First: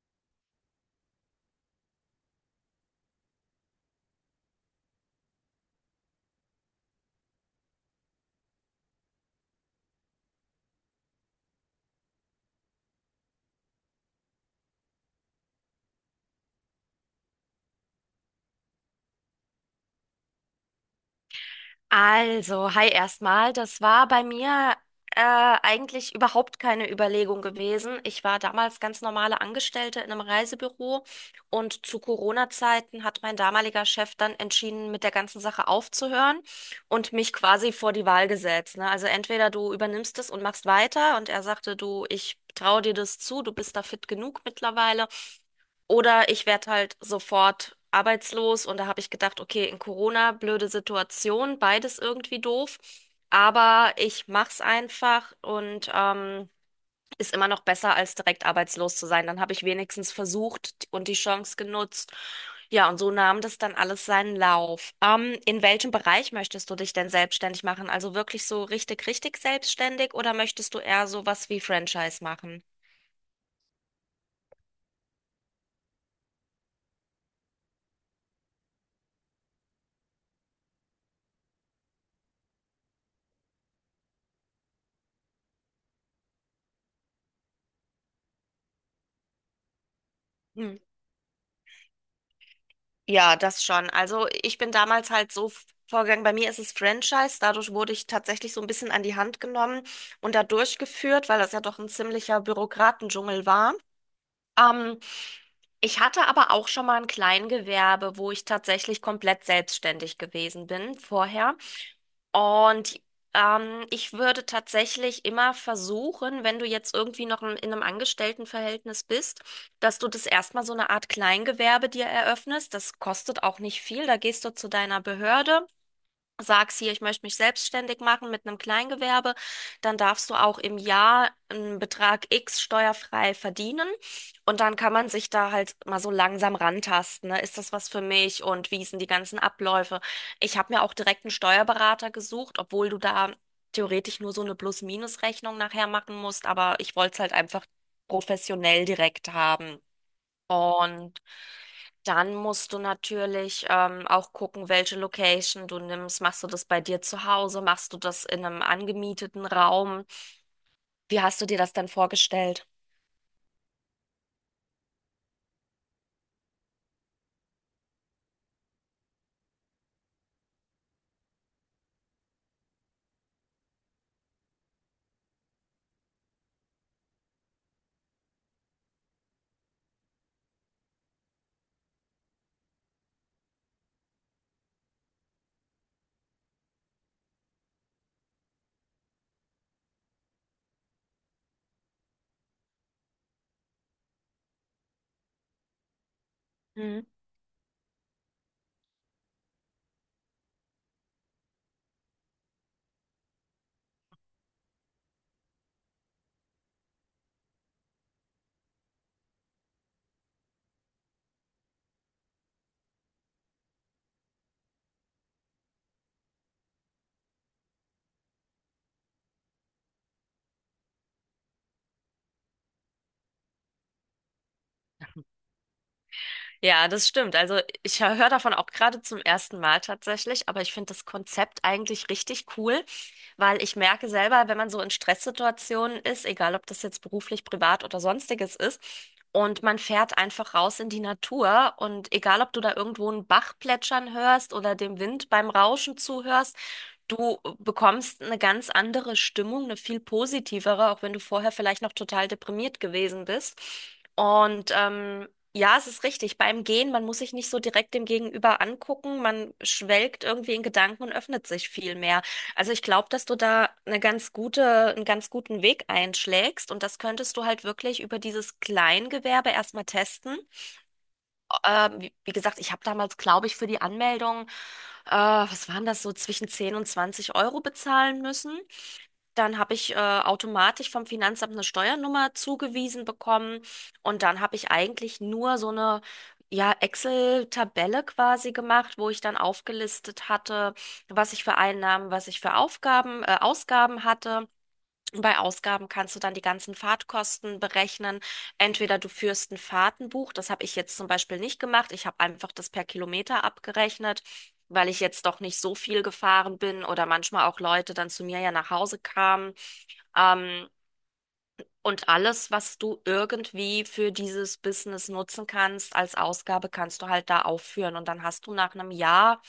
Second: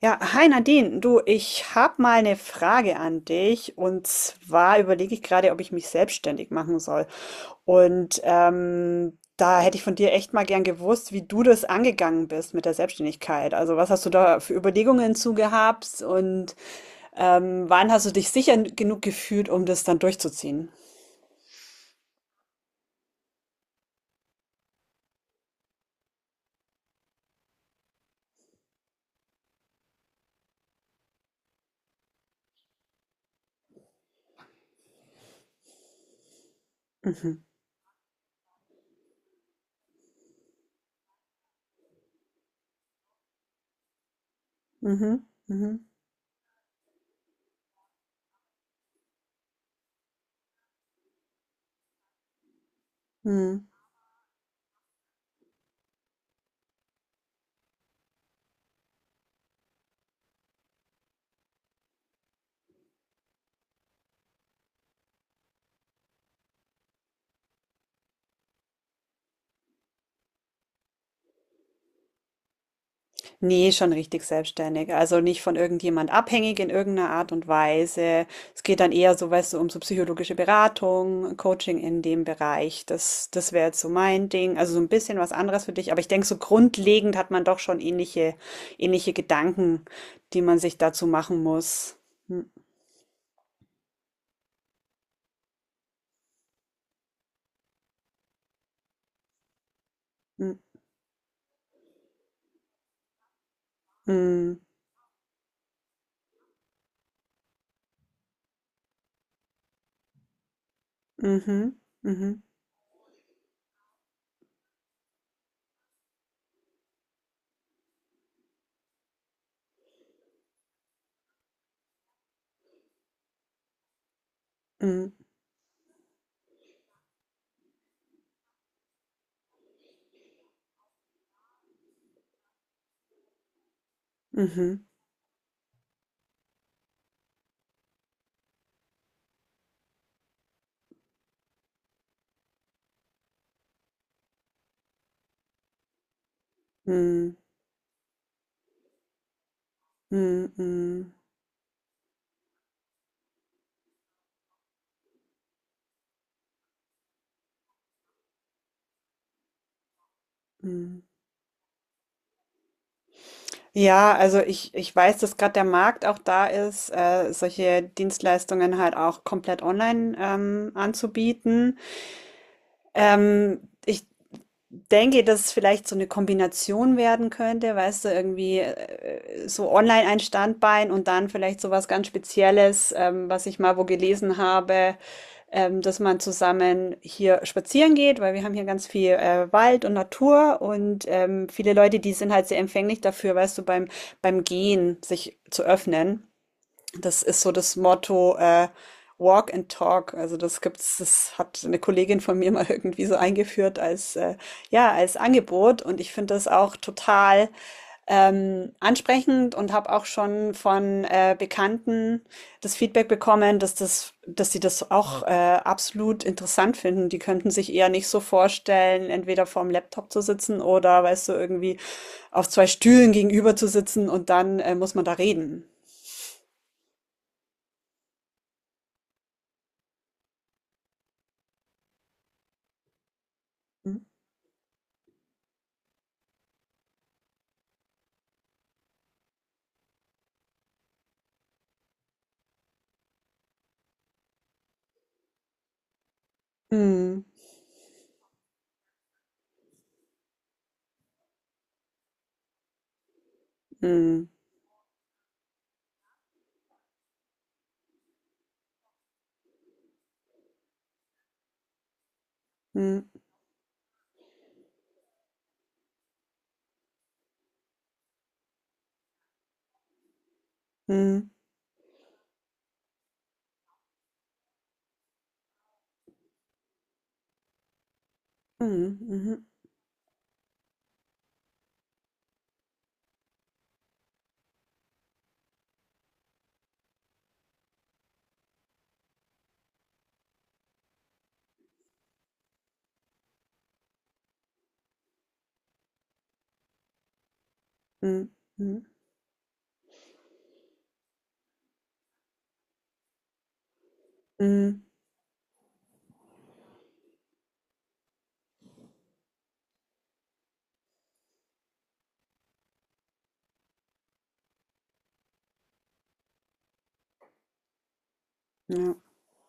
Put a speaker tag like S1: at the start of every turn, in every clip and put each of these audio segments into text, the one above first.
S1: Ja, hi Nadine, du, ich habe mal eine Frage an dich und zwar überlege ich gerade, ob ich mich selbstständig machen soll. Und da hätte ich von dir echt mal gern gewusst, wie du das angegangen bist mit der Selbstständigkeit. Also was hast du da für Überlegungen zu gehabt und wann hast du dich sicher genug gefühlt, um das dann durchzuziehen?
S2: Also, hi erstmal. Das war bei mir äh, eigentlich überhaupt keine Überlegung gewesen. Ich war damals ganz normale Angestellte in einem Reisebüro und zu Corona-Zeiten hat mein damaliger Chef dann entschieden, mit der ganzen Sache aufzuhören und mich
S1: Mhm.
S2: quasi vor die Wahl gesetzt. Ne? Also entweder du übernimmst es und machst weiter und er sagte, du, ich traue dir das zu, du bist da fit genug mittlerweile.
S1: Mhm. Mhm.
S2: Oder ich werde halt sofort arbeitslos und da habe ich gedacht, okay, in Corona, blöde Situation, beides irgendwie doof.
S1: Mhm.
S2: Aber ich mach's einfach und ist immer noch besser, als direkt arbeitslos zu sein. Dann habe ich wenigstens versucht und die Chance genutzt. Ja, und so nahm das dann alles seinen Lauf. In welchem Bereich möchtest du dich denn selbstständig machen? Also wirklich so richtig, richtig selbstständig oder möchtest du eher sowas wie Franchise machen?
S1: Nee, schon richtig selbstständig. Also nicht von irgendjemand abhängig in irgendeiner Art und Weise. Es geht dann eher so, weißt du, um so psychologische Beratung, Coaching in dem Bereich. Das wäre jetzt so mein Ding. Also so ein bisschen was anderes für dich. Aber ich denke, so grundlegend hat man doch schon ähnliche, ähnliche Gedanken, die man sich dazu machen muss. Hm,
S2: Ja, das schon. Also ich bin damals halt so vorgegangen. Bei mir ist es Franchise. Dadurch wurde ich tatsächlich so ein bisschen an die Hand genommen und da
S1: hm,
S2: durchgeführt, weil das ja doch ein ziemlicher Bürokratendschungel war.
S1: hm,
S2: Ähm, ich hatte aber auch schon mal ein Kleingewerbe, wo ich tatsächlich komplett selbstständig gewesen bin vorher.
S1: mhm, mhm,
S2: Und ich würde tatsächlich immer versuchen, wenn du jetzt irgendwie noch in einem Angestelltenverhältnis bist, dass du das erstmal so eine Art Kleingewerbe dir eröffnest. Das kostet auch nicht viel. Da gehst du zu deiner
S1: mhm,
S2: Behörde, sagst hier, ich möchte mich selbstständig machen mit einem Kleingewerbe, dann darfst du auch im Jahr einen Betrag X steuerfrei verdienen und dann
S1: mhm,
S2: kann man sich da halt mal so langsam rantasten, ne? Ist das was für mich und wie sind die ganzen Abläufe? Ich habe mir auch direkt einen Steuerberater gesucht, obwohl du da theoretisch nur so eine Plus-Minus-Rechnung nachher machen musst, aber ich wollte es halt
S1: mhm,
S2: einfach professionell direkt haben.
S1: mhm, mhm.
S2: Und dann musst du natürlich auch gucken, welche Location du nimmst. Machst du das bei dir zu Hause? Machst du das in einem angemieteten Raum?
S1: Mhm.
S2: Wie hast du dir das dann vorgestellt?
S1: Ja, also ich weiß, dass gerade der Markt auch da ist, solche Dienstleistungen halt auch komplett online anzubieten. Ähm, ich denke, dass es vielleicht so eine Kombination werden könnte, weißt du, irgendwie so online ein Standbein und dann vielleicht so was ganz Spezielles, was ich mal wo gelesen habe, dass man zusammen hier spazieren geht, weil wir haben hier ganz viel Wald und Natur und viele Leute, die sind halt sehr empfänglich dafür, weißt du, beim Gehen sich zu öffnen. Das ist so das Motto, Walk and Talk. Also das gibt's, das hat eine Kollegin von mir mal irgendwie so eingeführt als ja als Angebot und ich finde das auch total ansprechend und habe auch schon von Bekannten das Feedback bekommen, dass sie das auch absolut interessant finden. Die könnten sich eher nicht so vorstellen, entweder vorm Laptop zu sitzen oder weißt du irgendwie auf zwei Stühlen gegenüber zu sitzen und dann muss man da reden.
S2: Ja, das stimmt. Also ich höre davon auch gerade zum ersten Mal tatsächlich, aber ich finde das Konzept eigentlich richtig cool, weil ich merke selber, wenn man so in Stresssituationen ist, egal ob das jetzt beruflich, privat oder sonstiges ist, und man fährt einfach raus in die Natur und egal ob du da irgendwo einen Bach plätschern hörst oder dem Wind beim Rauschen zuhörst,
S1: Mhm.
S2: du bekommst eine ganz andere Stimmung, eine viel positivere, auch wenn du vorher vielleicht noch total deprimiert gewesen bist.
S1: Mhm.
S2: Und ja, es ist richtig. Beim Gehen, man muss sich nicht so direkt dem Gegenüber angucken. Man schwelgt irgendwie in Gedanken und öffnet sich viel mehr. Also ich glaube,
S1: Mhm.
S2: dass du da eine ganz gute, einen ganz guten Weg einschlägst und das könntest du halt wirklich über dieses Kleingewerbe erstmal testen.
S1: Mhm.
S2: Wie, wie gesagt, ich habe damals, glaube ich, für die Anmeldung, was waren das so, zwischen 10 und 20 Euro bezahlen müssen.
S1: Mhm.
S2: Dann habe ich automatisch vom Finanzamt eine Steuernummer zugewiesen bekommen und dann habe ich eigentlich nur so eine, ja, Excel-Tabelle quasi gemacht, wo ich dann aufgelistet hatte, was ich für Einnahmen, was ich für Ausgaben hatte. Bei Ausgaben kannst du dann die ganzen Fahrtkosten berechnen.
S1: Mhm.
S2: Entweder du führst ein Fahrtenbuch, das habe ich jetzt zum Beispiel nicht gemacht. Ich habe einfach das per Kilometer abgerechnet,
S1: Mhm.
S2: weil ich jetzt doch nicht so viel gefahren bin oder manchmal auch Leute dann zu mir ja nach Hause kamen. Ähm, und alles, was du irgendwie für dieses Business nutzen kannst, als Ausgabe, kannst du halt da aufführen. Und dann hast du nach
S1: Mhm. Mhm.
S2: einem
S1: Ja.
S2: Jahr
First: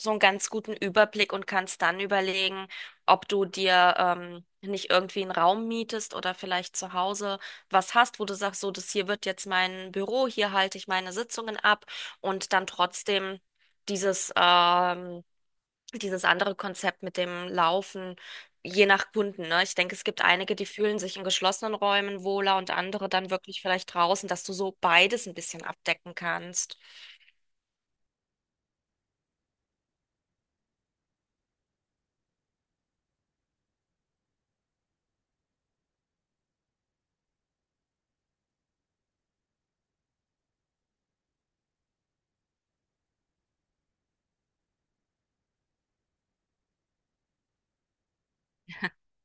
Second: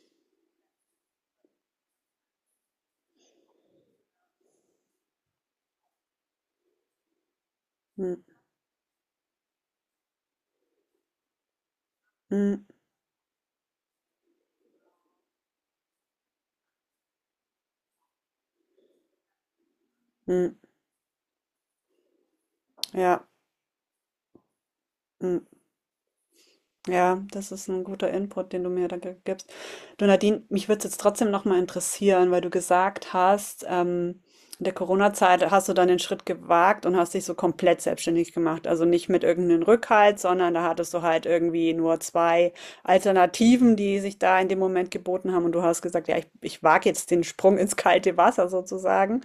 S2: so einen ganz guten Überblick und kannst dann überlegen, ob du dir nicht irgendwie einen Raum mietest oder vielleicht zu Hause was
S1: Mhm.
S2: hast, wo du sagst, so, das hier wird jetzt mein Büro, hier halte ich meine Sitzungen ab und
S1: Mhm.
S2: dann trotzdem dieses dieses andere Konzept mit dem Laufen, je nach Kunden, ne? Ich denke, es gibt
S1: Mhm.
S2: einige, die fühlen sich in geschlossenen Räumen wohler und andere
S1: Ja.
S2: dann wirklich vielleicht draußen, dass du so beides ein
S1: Mhm.
S2: bisschen abdecken kannst.
S1: Ja, das ist ein guter Input, den du mir da gibst. Du Nadine, mich würde es jetzt trotzdem nochmal interessieren, weil du gesagt hast, in der Corona-Zeit hast du dann den Schritt gewagt und hast dich so komplett selbstständig gemacht. Also nicht mit irgendeinem Rückhalt, sondern da hattest du halt irgendwie nur zwei Alternativen, die sich da in dem Moment geboten haben. Und du hast gesagt, ja, ich wage jetzt den Sprung ins kalte Wasser sozusagen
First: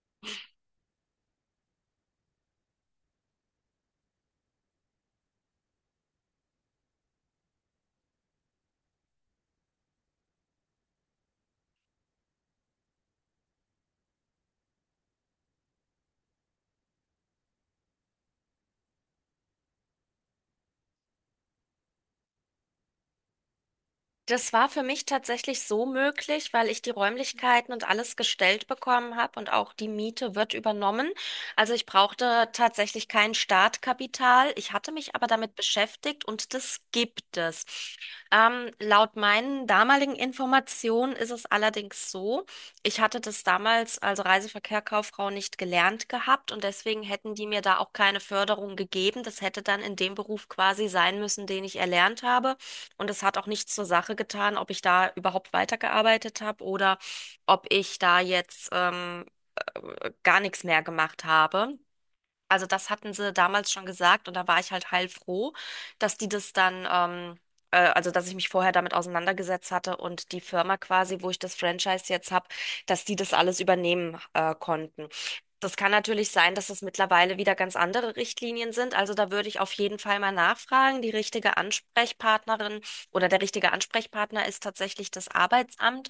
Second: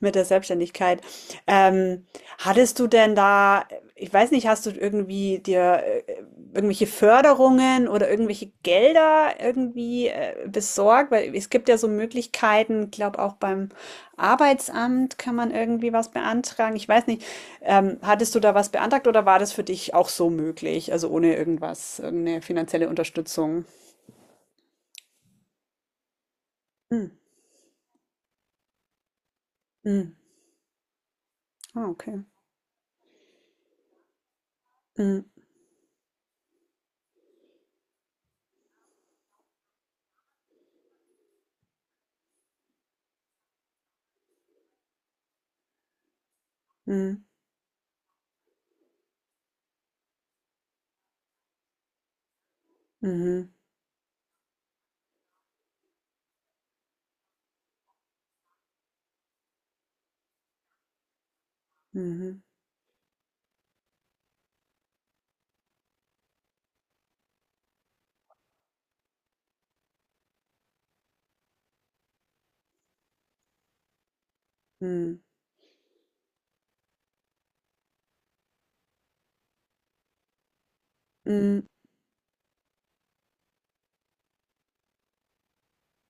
S1: mit der Selbstständigkeit. Ähm, Hattest du denn da, ich weiß nicht, hast du irgendwie dir irgendwelche Förderungen oder irgendwelche Gelder irgendwie besorgt? Weil es gibt ja so Möglichkeiten, ich glaube auch beim Arbeitsamt kann man irgendwie was beantragen. Ich weiß nicht, hattest du da was beantragt oder war das für dich auch so möglich? Also ohne irgendwas, irgendeine finanzielle Unterstützung?
S2: Das war für mich tatsächlich so möglich, weil ich die
S1: Hm,
S2: Räumlichkeiten und alles gestellt bekommen habe und auch die
S1: hm.
S2: Miete wird übernommen. Also
S1: Ah,
S2: ich
S1: okay.
S2: brauchte tatsächlich kein Startkapital. Ich hatte mich
S1: Hm,
S2: aber damit beschäftigt und das gibt es. Laut meinen damaligen Informationen ist es allerdings so, ich hatte das damals, also Reiseverkehr Kauffrau, nicht gelernt gehabt und deswegen
S1: hm,
S2: hätten die mir da auch keine Förderung gegeben. Das hätte dann in dem Beruf quasi sein müssen, den ich erlernt habe. Und es hat auch
S1: mhm,
S2: nichts zur Sache getan, ob ich da überhaupt weitergearbeitet habe oder ob ich da jetzt gar nichts mehr gemacht habe.
S1: mhm,
S2: Also das hatten sie damals schon gesagt und da war ich halt heilfroh, dass die das dann also dass ich mich vorher damit auseinandergesetzt hatte und die Firma quasi, wo ich das Franchise jetzt habe, dass die das alles übernehmen konnten.
S1: hm,
S2: Das kann natürlich sein, dass es mittlerweile wieder ganz andere Richtlinien sind. Also da würde ich auf jeden Fall mal nachfragen. Die richtige
S1: hm,
S2: Ansprechpartnerin oder der richtige Ansprechpartner ist tatsächlich das Arbeitsamt.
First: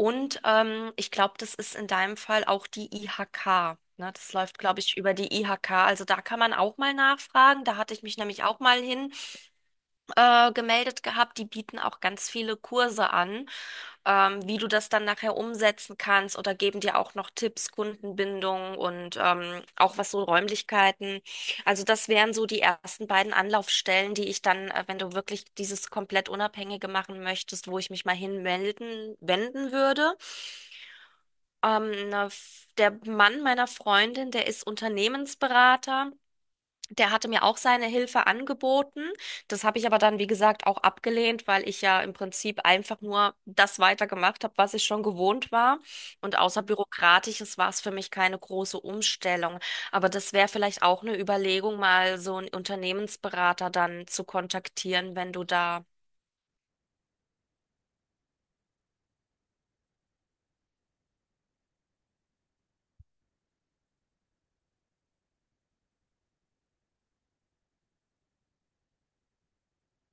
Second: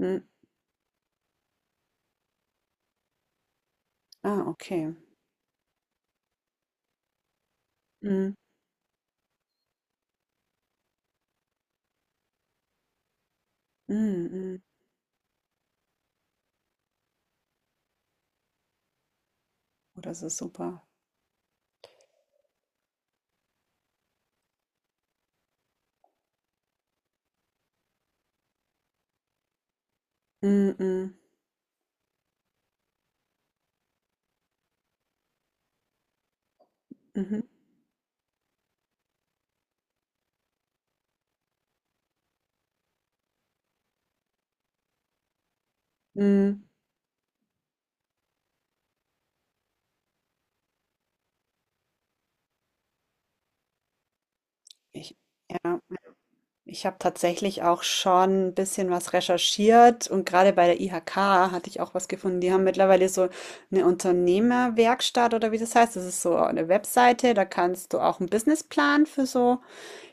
S1: hm.
S2: ich glaube, das ist in deinem Fall auch die IHK. Ne? Das
S1: Ah,
S2: läuft, glaube
S1: okay.
S2: ich, über die IHK. Also da kann man auch mal nachfragen. Da hatte ich mich
S1: Hm.
S2: nämlich auch mal hin gemeldet gehabt. Die bieten auch ganz viele Kurse an,
S1: Mhm,
S2: wie
S1: mhm.
S2: du das dann nachher umsetzen kannst oder geben dir auch noch Tipps, Kundenbindung und auch
S1: Oh,
S2: was
S1: das
S2: so
S1: ist super.
S2: Räumlichkeiten. Also das wären so die ersten beiden Anlaufstellen, die ich dann, wenn du wirklich dieses komplett Unabhängige machen möchtest, wo ich mich mal hinmelden, wenden würde.
S1: Mhm, mhm,
S2: Der Mann meiner Freundin, der ist Unternehmensberater. Der hatte
S1: mhm,
S2: mir auch seine Hilfe angeboten. Das habe ich aber dann, wie gesagt, auch abgelehnt, weil ich ja im Prinzip einfach nur das weitergemacht habe, was ich schon gewohnt war. Und außer
S1: mhm.
S2: Bürokratisches war es für mich keine große Umstellung. Aber das wäre vielleicht auch eine Überlegung, mal so einen Unternehmensberater dann zu kontaktieren,
S1: Ich,
S2: wenn du
S1: ja,
S2: da.
S1: ich habe tatsächlich auch schon ein bisschen was recherchiert und gerade bei der IHK hatte ich auch was gefunden. Die haben mittlerweile so eine Unternehmerwerkstatt oder wie das heißt. Das ist so eine Webseite, da kannst du auch einen Businessplan für so,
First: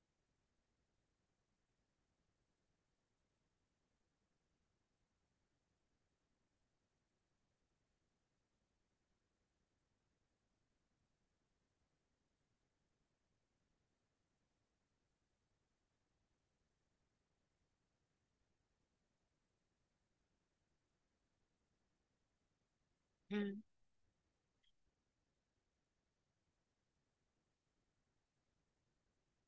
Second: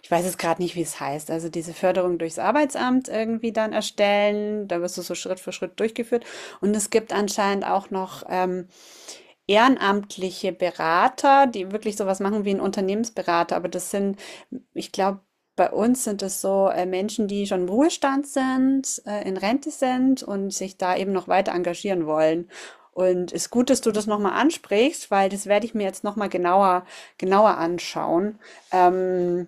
S1: ich weiß jetzt gerade nicht, wie es heißt, also diese Förderung durchs Arbeitsamt irgendwie dann erstellen. Da wirst du so Schritt für Schritt durchgeführt. Und es gibt anscheinend auch noch ehrenamtliche Berater, die wirklich sowas machen wie ein Unternehmensberater, aber das sind, ich glaube, bei uns sind es so Menschen, die schon im Ruhestand sind, in Rente sind und sich da eben noch weiter engagieren wollen. Und es ist gut, dass du das nochmal ansprichst, weil das werde ich mir jetzt nochmal genauer, genauer anschauen, ähm,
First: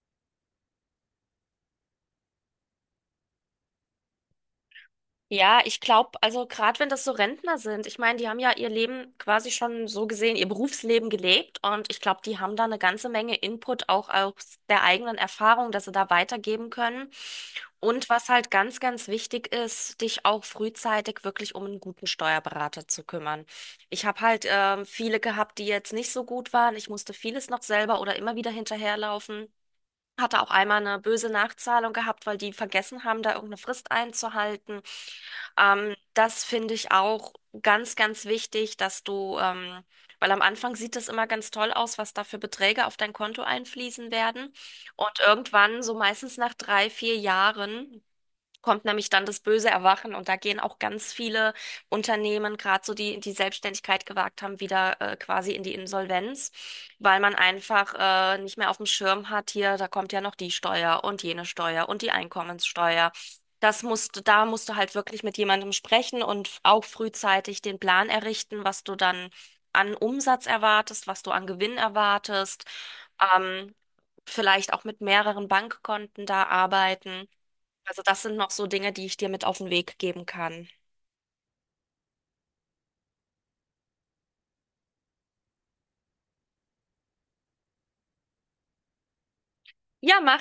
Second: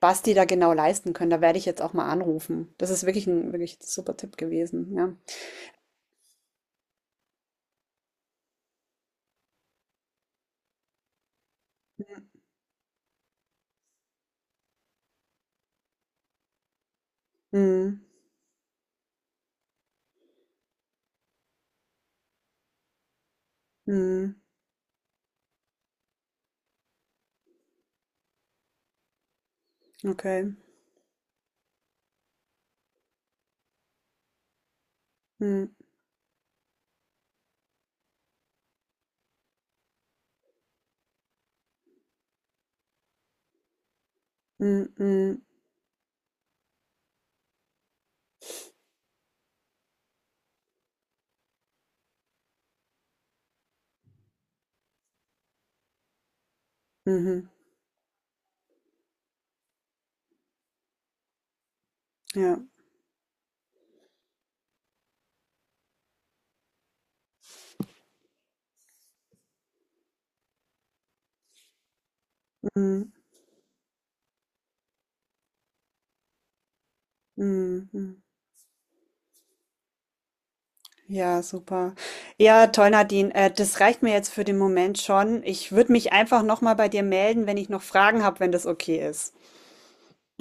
S1: was die da genau leisten können. Da werde ich jetzt auch mal anrufen. Das ist wirklich ein super Tipp gewesen, ja.
S2: Ja, ich glaube, also gerade wenn das so Rentner sind, ich meine, die haben ja ihr Leben quasi schon so gesehen, ihr Berufsleben gelebt und ich glaube, die haben da eine ganze Menge Input auch aus der eigenen Erfahrung, dass sie da weitergeben können.
S1: Mm,
S2: Und was halt ganz, ganz wichtig ist, dich auch frühzeitig wirklich um einen guten Steuerberater zu kümmern. Ich habe
S1: mm,
S2: halt viele gehabt, die jetzt nicht so gut waren. Ich musste vieles noch selber oder immer wieder hinterherlaufen. Hatte
S1: okay.
S2: auch einmal eine böse Nachzahlung gehabt, weil die vergessen haben, da irgendeine Frist einzuhalten.
S1: Mm,
S2: Das finde ich auch ganz, ganz wichtig, dass du, weil am Anfang sieht das immer ganz toll aus, was da für Beträge auf dein Konto einfließen werden.
S1: mm,
S2: Und
S1: mm.
S2: irgendwann, so meistens nach 3, 4 Jahren, kommt nämlich dann das böse Erwachen und da gehen auch ganz viele Unternehmen, gerade so die Selbstständigkeit gewagt haben, wieder quasi in die Insolvenz, weil man
S1: Mhm.
S2: einfach nicht mehr auf dem Schirm hat, hier, da kommt ja noch die Steuer und jene Steuer und die
S1: Ja.
S2: Einkommenssteuer. Das musst du, da musst du halt wirklich mit jemandem sprechen und auch frühzeitig den Plan errichten, was du dann an Umsatz erwartest, was du an Gewinn erwartest.
S1: Mhm.
S2: Ähm, vielleicht auch mit mehreren Bankkonten da arbeiten.
S1: Mhm.
S2: Also das
S1: Mhm.
S2: sind noch so Dinge, die ich dir mit auf den Weg geben kann.
S1: Ja, super. Ja, toll, Nadine. Das reicht mir jetzt für den Moment schon. Ich würde mich einfach nochmal bei dir melden, wenn ich noch Fragen habe, wenn das okay ist.
S2: Ja, mach